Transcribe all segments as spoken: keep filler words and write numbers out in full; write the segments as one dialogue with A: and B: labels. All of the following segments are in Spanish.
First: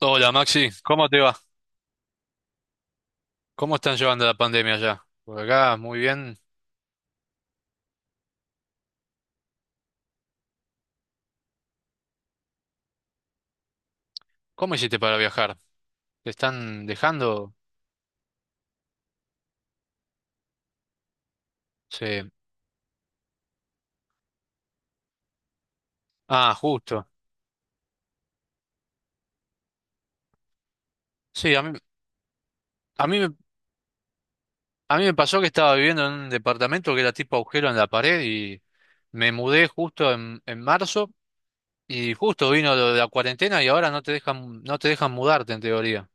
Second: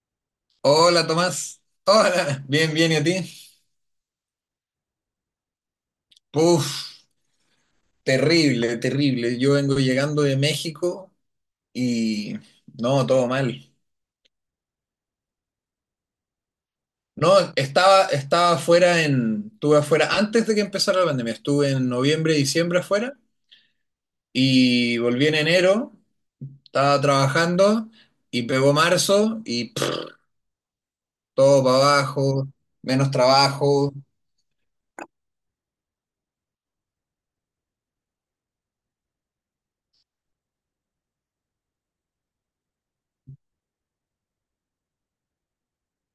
A: Hola Maxi,
B: Hola
A: ¿cómo te va?
B: Tomás, hola, bien, bien, ¿y a ti?
A: ¿Cómo están llevando la pandemia allá? Por acá, muy bien.
B: Puf, terrible, terrible. Yo vengo llegando de México y no, todo mal.
A: ¿Cómo hiciste para viajar? ¿Te están
B: No,
A: dejando?
B: estaba, estaba afuera en, estuve afuera antes de que empezara la pandemia, estuve en
A: Sí.
B: noviembre, diciembre afuera y volví en enero,
A: Ah,
B: estaba
A: justo.
B: trabajando y pegó marzo y pff,
A: Sí, a
B: todo para
A: mí,
B: abajo,
A: a
B: menos
A: mí, me-
B: trabajo.
A: a mí me pasó que estaba viviendo en un departamento que era tipo agujero en la pared y me mudé justo en, en marzo y justo vino lo de la cuarentena y ahora no te dejan, no te dejan mudarte en teoría.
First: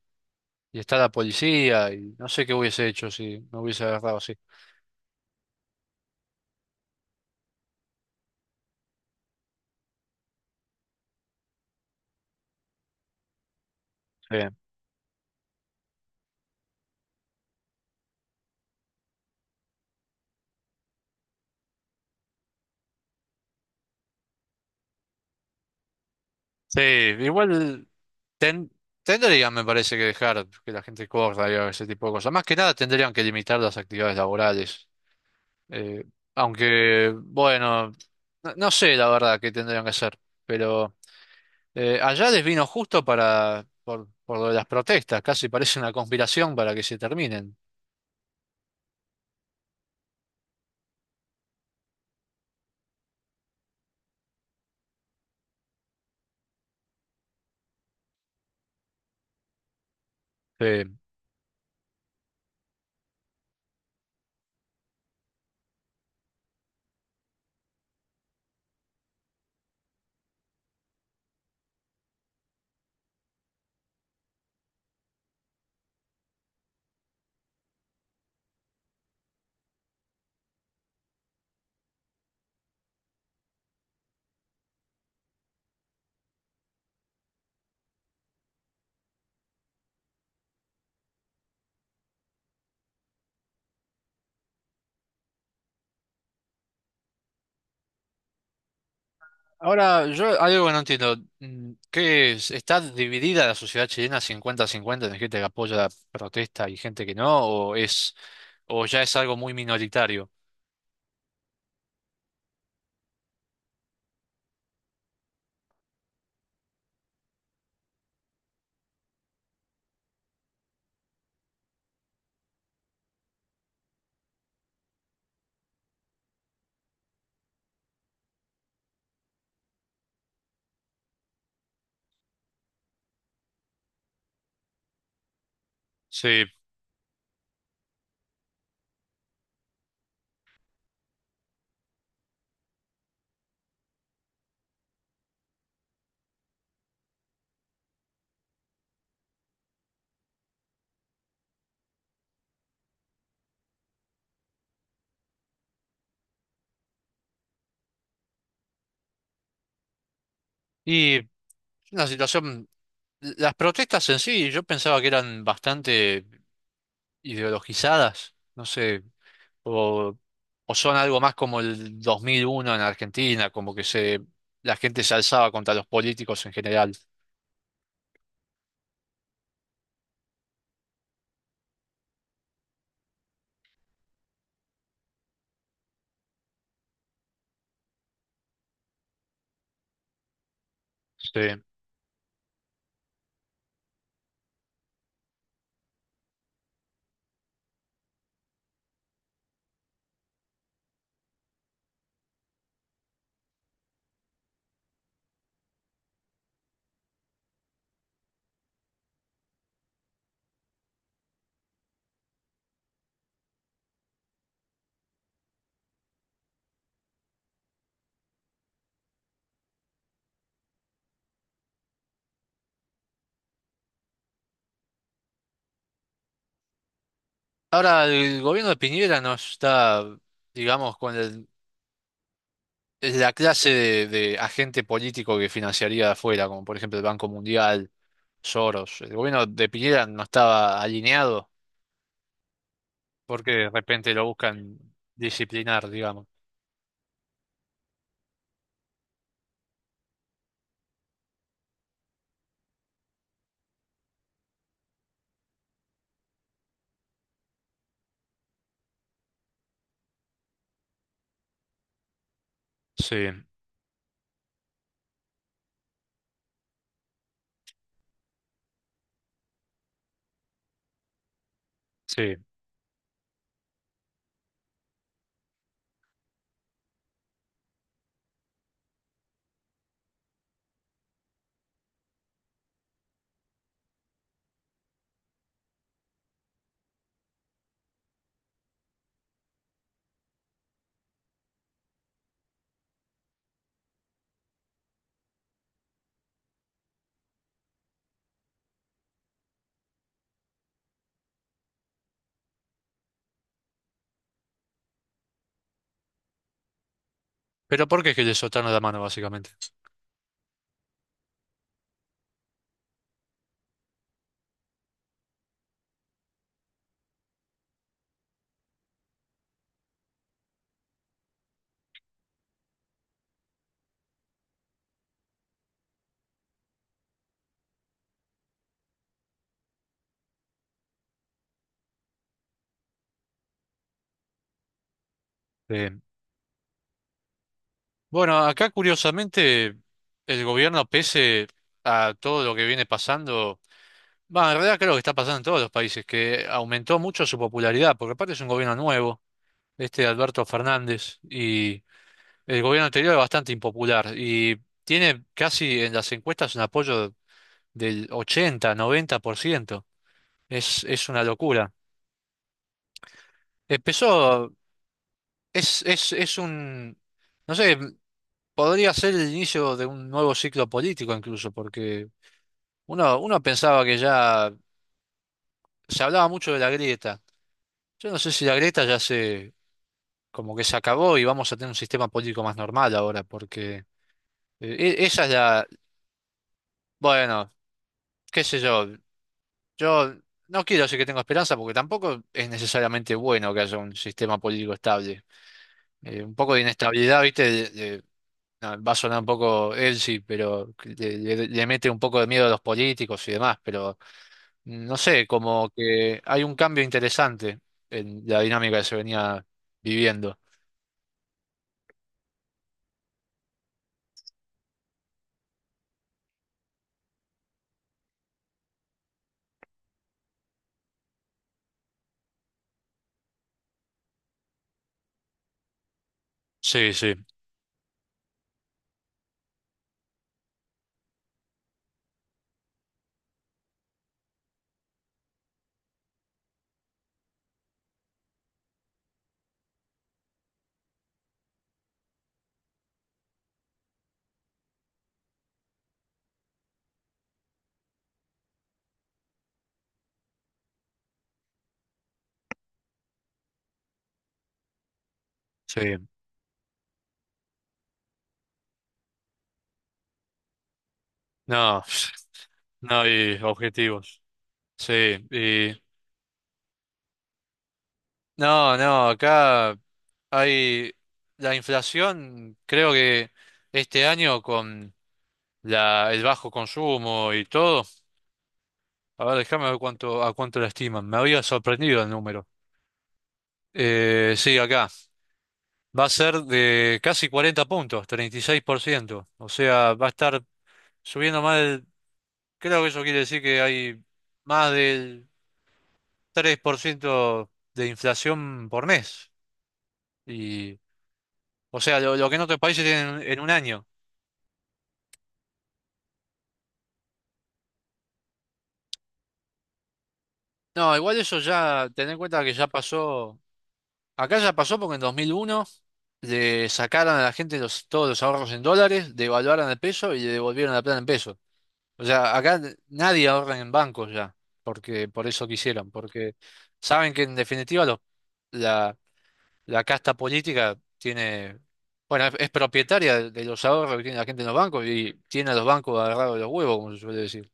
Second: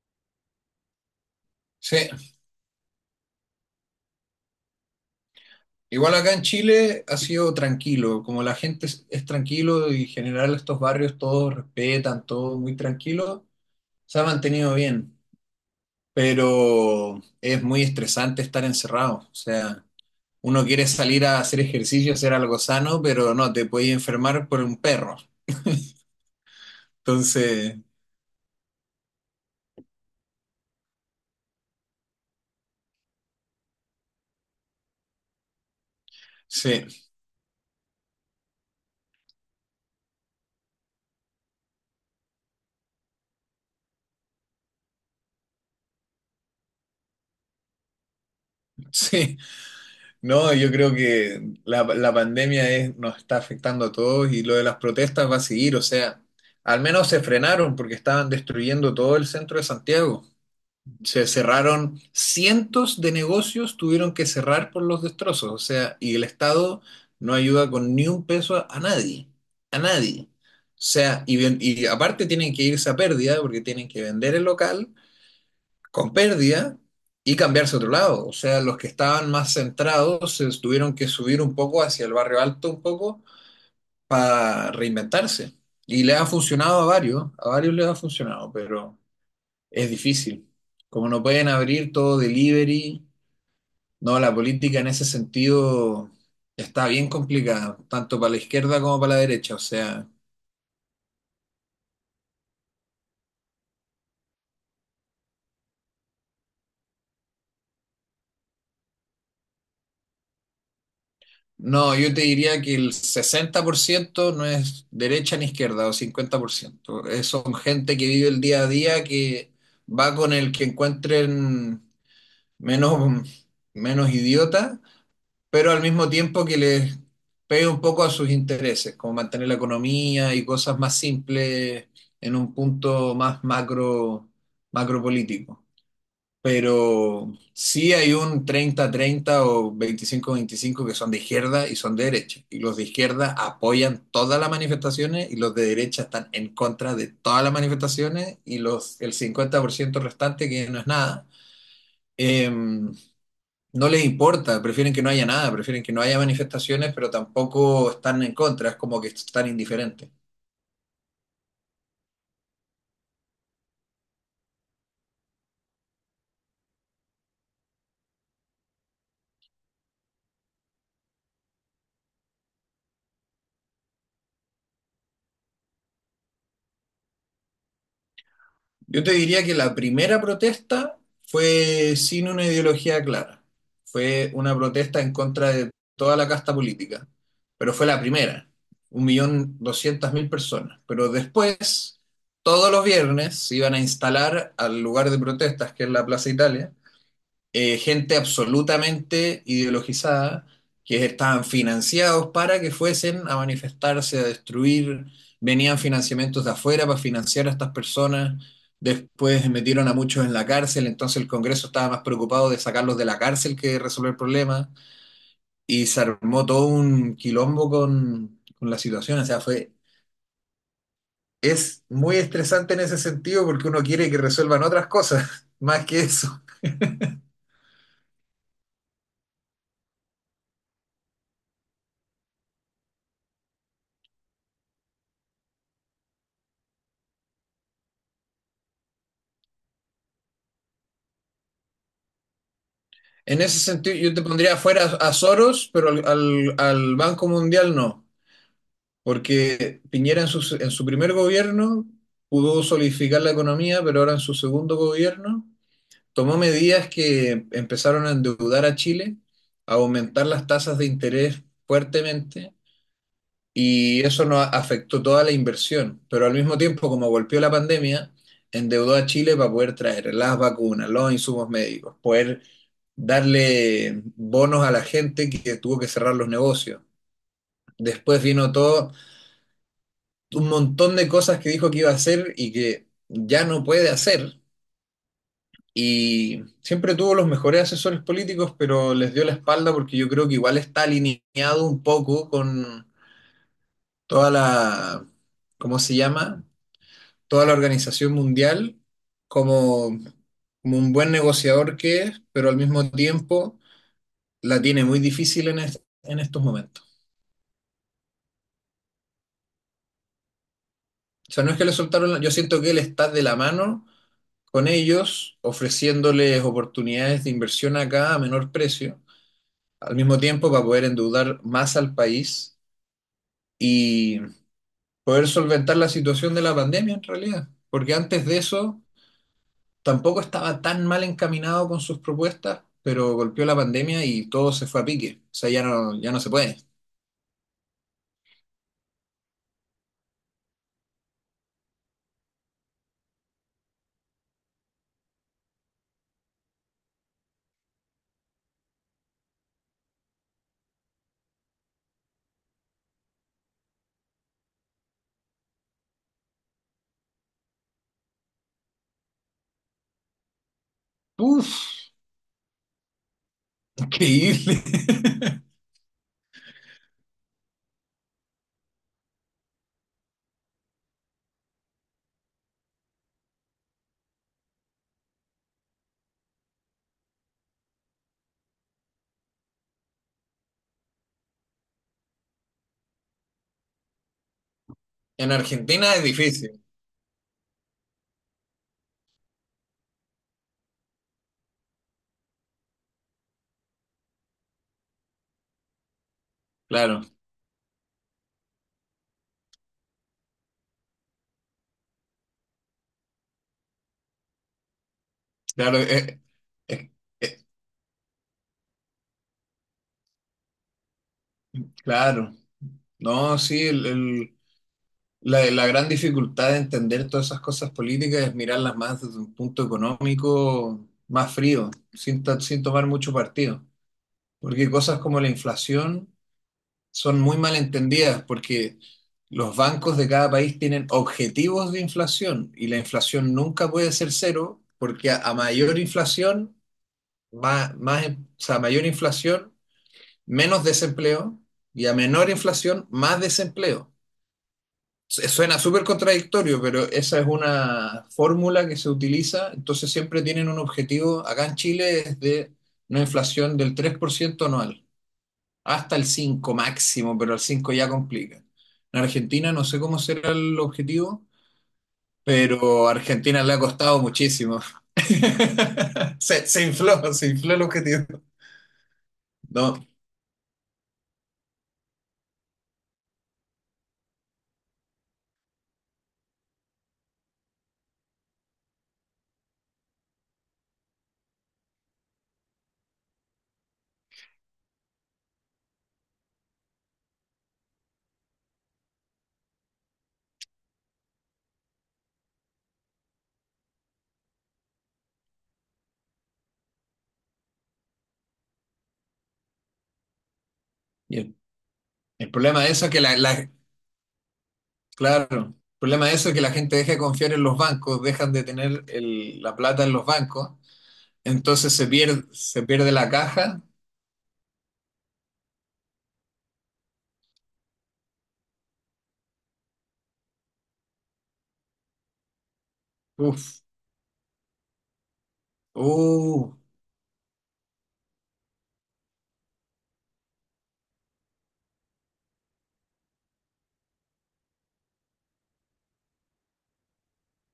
A: Y está la policía
B: Sí,
A: y no sé qué hubiese hecho si me hubiese agarrado así.
B: Igual acá en Chile ha sido tranquilo, como la gente es, es tranquilo y en general estos barrios todos respetan, todo muy tranquilo, se ha
A: Sí.
B: mantenido bien, pero es muy estresante estar encerrado, o sea, uno quiere salir a hacer ejercicio, hacer algo sano, pero no, te puedes enfermar por un perro.
A: Sí,
B: Entonces,
A: igual ten- tendrían, me parece, que dejar que la gente corra y haga ese tipo de cosas. Más que nada tendrían que limitar las actividades laborales. Eh,
B: sí,
A: aunque, bueno, no, no sé la verdad qué tendrían que hacer, pero eh, allá les vino justo para, por, por lo de las protestas, casi parece una conspiración para que se terminen.
B: sí. No, yo creo que la, la pandemia es- nos está afectando a todos y lo de las protestas va a seguir. O sea, al menos se frenaron porque estaban destruyendo todo el centro de Santiago.
A: Sí.
B: Se cerraron cientos de negocios, tuvieron que cerrar por los destrozos. O sea, y el Estado no ayuda con ni un peso a, a nadie, a nadie. O sea, y, ven- y aparte tienen que irse a pérdida porque tienen que vender el local con pérdida y cambiarse a otro lado. O sea, los que estaban más centrados se tuvieron que subir un poco hacia el barrio alto un poco para reinventarse. Y les ha funcionado a varios, a varios les ha funcionado, pero es difícil. Como no pueden abrir todo delivery, no, la política en ese sentido está bien complicada, tanto para la izquierda como para la derecha. O
A: Ahora,
B: sea,
A: yo hay algo que no entiendo. Mm, ¿Qué es? ¿Está dividida la sociedad chilena 50 cincuenta en gente que apoya la protesta y gente que no? ¿O es, o ya es algo muy minoritario?
B: no, yo te diría que el sesenta por ciento no es derecha ni izquierda, o cincuenta por ciento. Eh, son gente que vive el día a día, que va con el que encuentren menos, menos idiota, pero al mismo tiempo que les pegue un poco a sus intereses, como mantener la economía y cosas más simples en un punto más macro, macro político.
A: Sí.
B: Pero sí hay un treinta treinta o veinticinco veinticinco que son de izquierda y son de derecha. Y los de izquierda apoyan todas las manifestaciones y los de derecha están en contra de todas las manifestaciones y los, el cincuenta por ciento restante, que no es nada, eh, no les importa, prefieren que no haya nada, prefieren que no haya manifestaciones, pero tampoco están en contra, es como que están indiferentes.
A: Y la situación, las protestas en sí, yo pensaba que eran bastante ideologizadas, no sé, o, o son algo más como el dos mil uno en Argentina, como que se, la gente se alzaba contra los políticos en general.
B: Yo te diría que la primera protesta fue sin una ideología clara. Fue una protesta en contra de toda la casta política, pero fue la primera, un millón doscientas mil personas. Pero
A: Sí.
B: después, todos los viernes se iban a instalar al lugar de protestas, que es la Plaza Italia, eh, gente absolutamente ideologizada que estaban financiados para que fuesen a manifestarse, a destruir, venían financiamientos de afuera para financiar a estas personas, después metieron a muchos en la cárcel, entonces el Congreso estaba más preocupado de sacarlos de la cárcel que de resolver el problema, y se armó todo un quilombo con, con la situación, o sea, fue, es muy estresante en ese sentido porque uno quiere que resuelvan otras cosas, más que eso.
A: Ahora, el gobierno de Piñera no está, digamos, con el- es la clase de, de agente político que financiaría de afuera, como por ejemplo el Banco Mundial, Soros. El gobierno de Piñera no estaba alineado
B: En
A: porque
B: ese
A: de
B: sentido,
A: repente
B: yo te
A: lo
B: pondría
A: buscan
B: afuera a Soros,
A: disciplinar,
B: pero al,
A: digamos.
B: al- al Banco Mundial no, porque Piñera en su, en su primer gobierno pudo solidificar la economía, pero ahora en su segundo gobierno tomó medidas que empezaron a endeudar a Chile, a aumentar las tasas de interés fuertemente,
A: Sí,
B: y eso nos afectó toda la inversión, pero al mismo tiempo, como golpeó la pandemia, endeudó a Chile para poder traer las vacunas, los insumos médicos,
A: sí.
B: poder darle bonos a la gente que tuvo que cerrar los negocios. Después vino todo, un montón de cosas que dijo que iba a hacer y que ya no puede hacer. Y siempre tuvo los mejores asesores políticos, pero les dio la espalda porque yo creo que igual está alineado un poco con toda la, ¿cómo se llama? Toda la organización mundial como, como un buen negociador que es, pero al mismo tiempo la tiene muy difícil en, est- en estos momentos.
A: Pero ¿por qué es que le soltaron la mano, básicamente?
B: O sea, no es que le soltaron, la- yo siento que él está de la mano con ellos, ofreciéndoles oportunidades de inversión acá a menor precio, al mismo tiempo para poder endeudar más al país y poder solventar la situación de la pandemia en realidad. Porque antes de eso tampoco estaba tan mal encaminado con sus propuestas, pero golpeó la pandemia y todo se fue a pique. O sea, ya
A: Sí.
B: no, ya no se puede.
A: Bueno, acá curiosamente el gobierno, pese a todo lo que viene pasando, va, en realidad creo que está pasando en todos los países, que aumentó mucho su popularidad, porque aparte es un gobierno nuevo, este de Alberto Fernández, y el gobierno anterior es bastante impopular, y tiene casi en las encuestas un apoyo del ochenta, noventa por ciento. Es, es una
B: Uf,
A: locura. Empezó,
B: increíble.
A: es, es, es un, no sé, podría ser el inicio de un nuevo ciclo político incluso, porque uno, uno pensaba que ya se hablaba mucho de la grieta. Yo no sé si la grieta ya se como que se acabó y vamos a tener un sistema político más normal ahora, porque eh, e- esa es
B: En
A: la,
B: Argentina es difícil,
A: bueno, qué sé yo, yo no quiero decir que tengo esperanza porque tampoco es necesariamente bueno que haya un sistema político estable. Eh, un poco de
B: claro,
A: inestabilidad, ¿viste? de- de- no, va a sonar un poco sí pero que le, le- le mete un poco de miedo a los políticos y demás, pero no sé, como
B: claro,
A: que
B: eh,
A: hay un cambio
B: eh, eh,
A: interesante en la dinámica que se venía viviendo.
B: claro. No, sí, el- el- la, la gran dificultad de entender todas esas cosas políticas es mirarlas más desde un punto económico más frío, sin, ta- sin tomar mucho partido. Porque cosas como la inflación
A: Sí, sí,
B: son muy mal entendidas porque los bancos de cada país tienen objetivos de inflación y la inflación nunca puede ser cero porque a, a mayor inflación, más, más, em- o sea, a mayor inflación, menos desempleo y a menor inflación, más desempleo. Su- Suena súper contradictorio, pero esa es una fórmula que se utiliza. Entonces siempre tienen un objetivo, acá en Chile es de una inflación del tres por ciento anual. Hasta el
A: sí.
B: cinco máximo, pero el cinco ya complica. En Argentina no sé cómo será el objetivo,
A: No.
B: pero a
A: No, y
B: Argentina le ha costado
A: objetivos.
B: muchísimo.
A: Sí, y
B: Se, se infló, se infló el objetivo.
A: no, no, acá
B: No,
A: hay la inflación, creo que este año con la, el bajo consumo y todo, a ver, déjame ver cuánto, a cuánto la estiman. Me había sorprendido el número. Eh, sí, acá va a ser de casi cuarenta puntos, treinta y seis por ciento. O sea, va a estar subiendo más del- Creo que eso quiere decir que hay más del tres por ciento de inflación por mes.
B: y el,
A: O sea, lo, lo
B: el
A: que en otros
B: problema de
A: países
B: eso es que la,
A: tienen en un
B: la-
A: año.
B: claro, el problema de eso es que la gente deja de confiar en los bancos, dejan de tener el- la plata en los bancos,
A: No, igual eso
B: entonces se
A: ya, ten en
B: pierde,
A: cuenta que
B: se
A: ya
B: pierde la
A: pasó,
B: caja.
A: acá ya pasó porque en dos mil uno le sacaron a la gente los, todos los ahorros en dólares, devaluaron el peso y le devolvieron la plata en pesos. O sea, acá nadie ahorra
B: Uf,
A: en bancos ya, porque por eso quisieron, porque
B: uh.
A: saben que en definitiva los, la, la casta política tiene, bueno, es, es propietaria de, de los ahorros que tiene la gente en los bancos y tiene a los bancos agarrados de los huevos, como se suele decir.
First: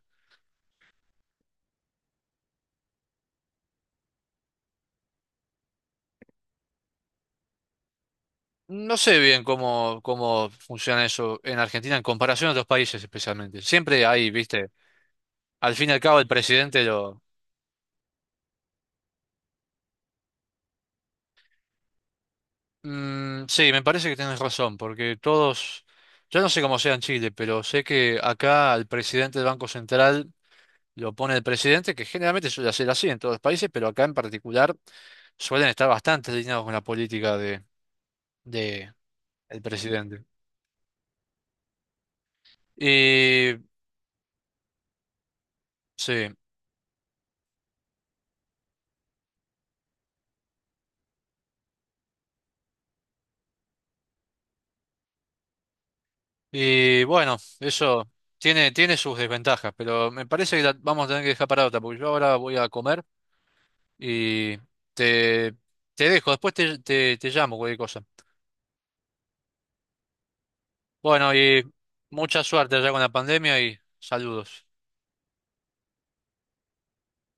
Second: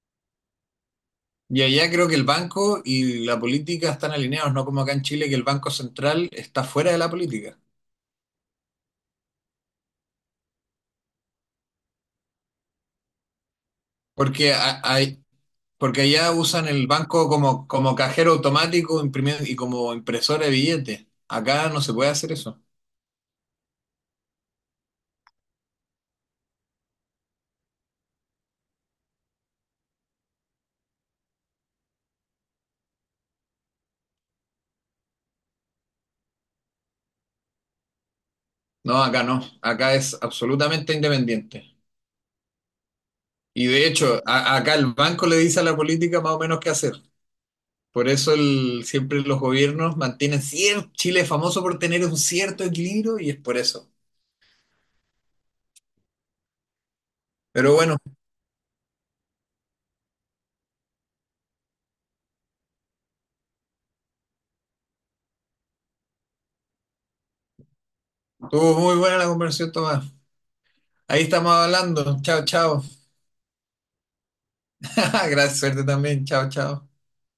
B: Y allá creo que el banco y la política están alineados, no como acá en Chile, que el Banco Central está fuera de la política.
A: No sé bien cómo, cómo funciona eso en Argentina en comparación a otros países especialmente. Siempre hay,
B: Porque,
A: viste,
B: a- hay,
A: al fin y al
B: porque
A: cabo el
B: allá usan
A: presidente
B: el
A: lo...
B: banco como, como cajero automático imprimi- y como impresora de billetes. Acá no se puede hacer eso.
A: Mm, sí, me parece que tienes razón, porque todos, yo no sé cómo sea en Chile, pero sé que acá al presidente del Banco Central lo pone el presidente, que generalmente suele ser así en todos los países, pero acá en particular suelen estar bastante alineados con la política de, de
B: No, acá no.
A: el
B: Acá es
A: presidente.
B: absolutamente independiente.
A: Y
B: Y de hecho, a- acá el banco le dice a la política
A: sí.
B: más o menos qué hacer. Por eso el, siempre los gobiernos mantienen cierto, Chile es famoso por tener un cierto equilibrio y es por eso.
A: Y bueno,
B: Pero bueno.
A: eso tiene, tiene sus desventajas, pero me parece que la vamos a tener que dejar para otra, porque yo ahora voy a comer y te, te dejo, después te, te, te llamo, cualquier cosa.
B: Estuvo muy buena la conversación, Tomás. Ahí
A: Bueno,
B: estamos
A: y
B: hablando.
A: mucha
B: Chao,
A: suerte
B: chao.
A: allá con la pandemia y saludos.
B: Gracias, suerte también. Chao, chao.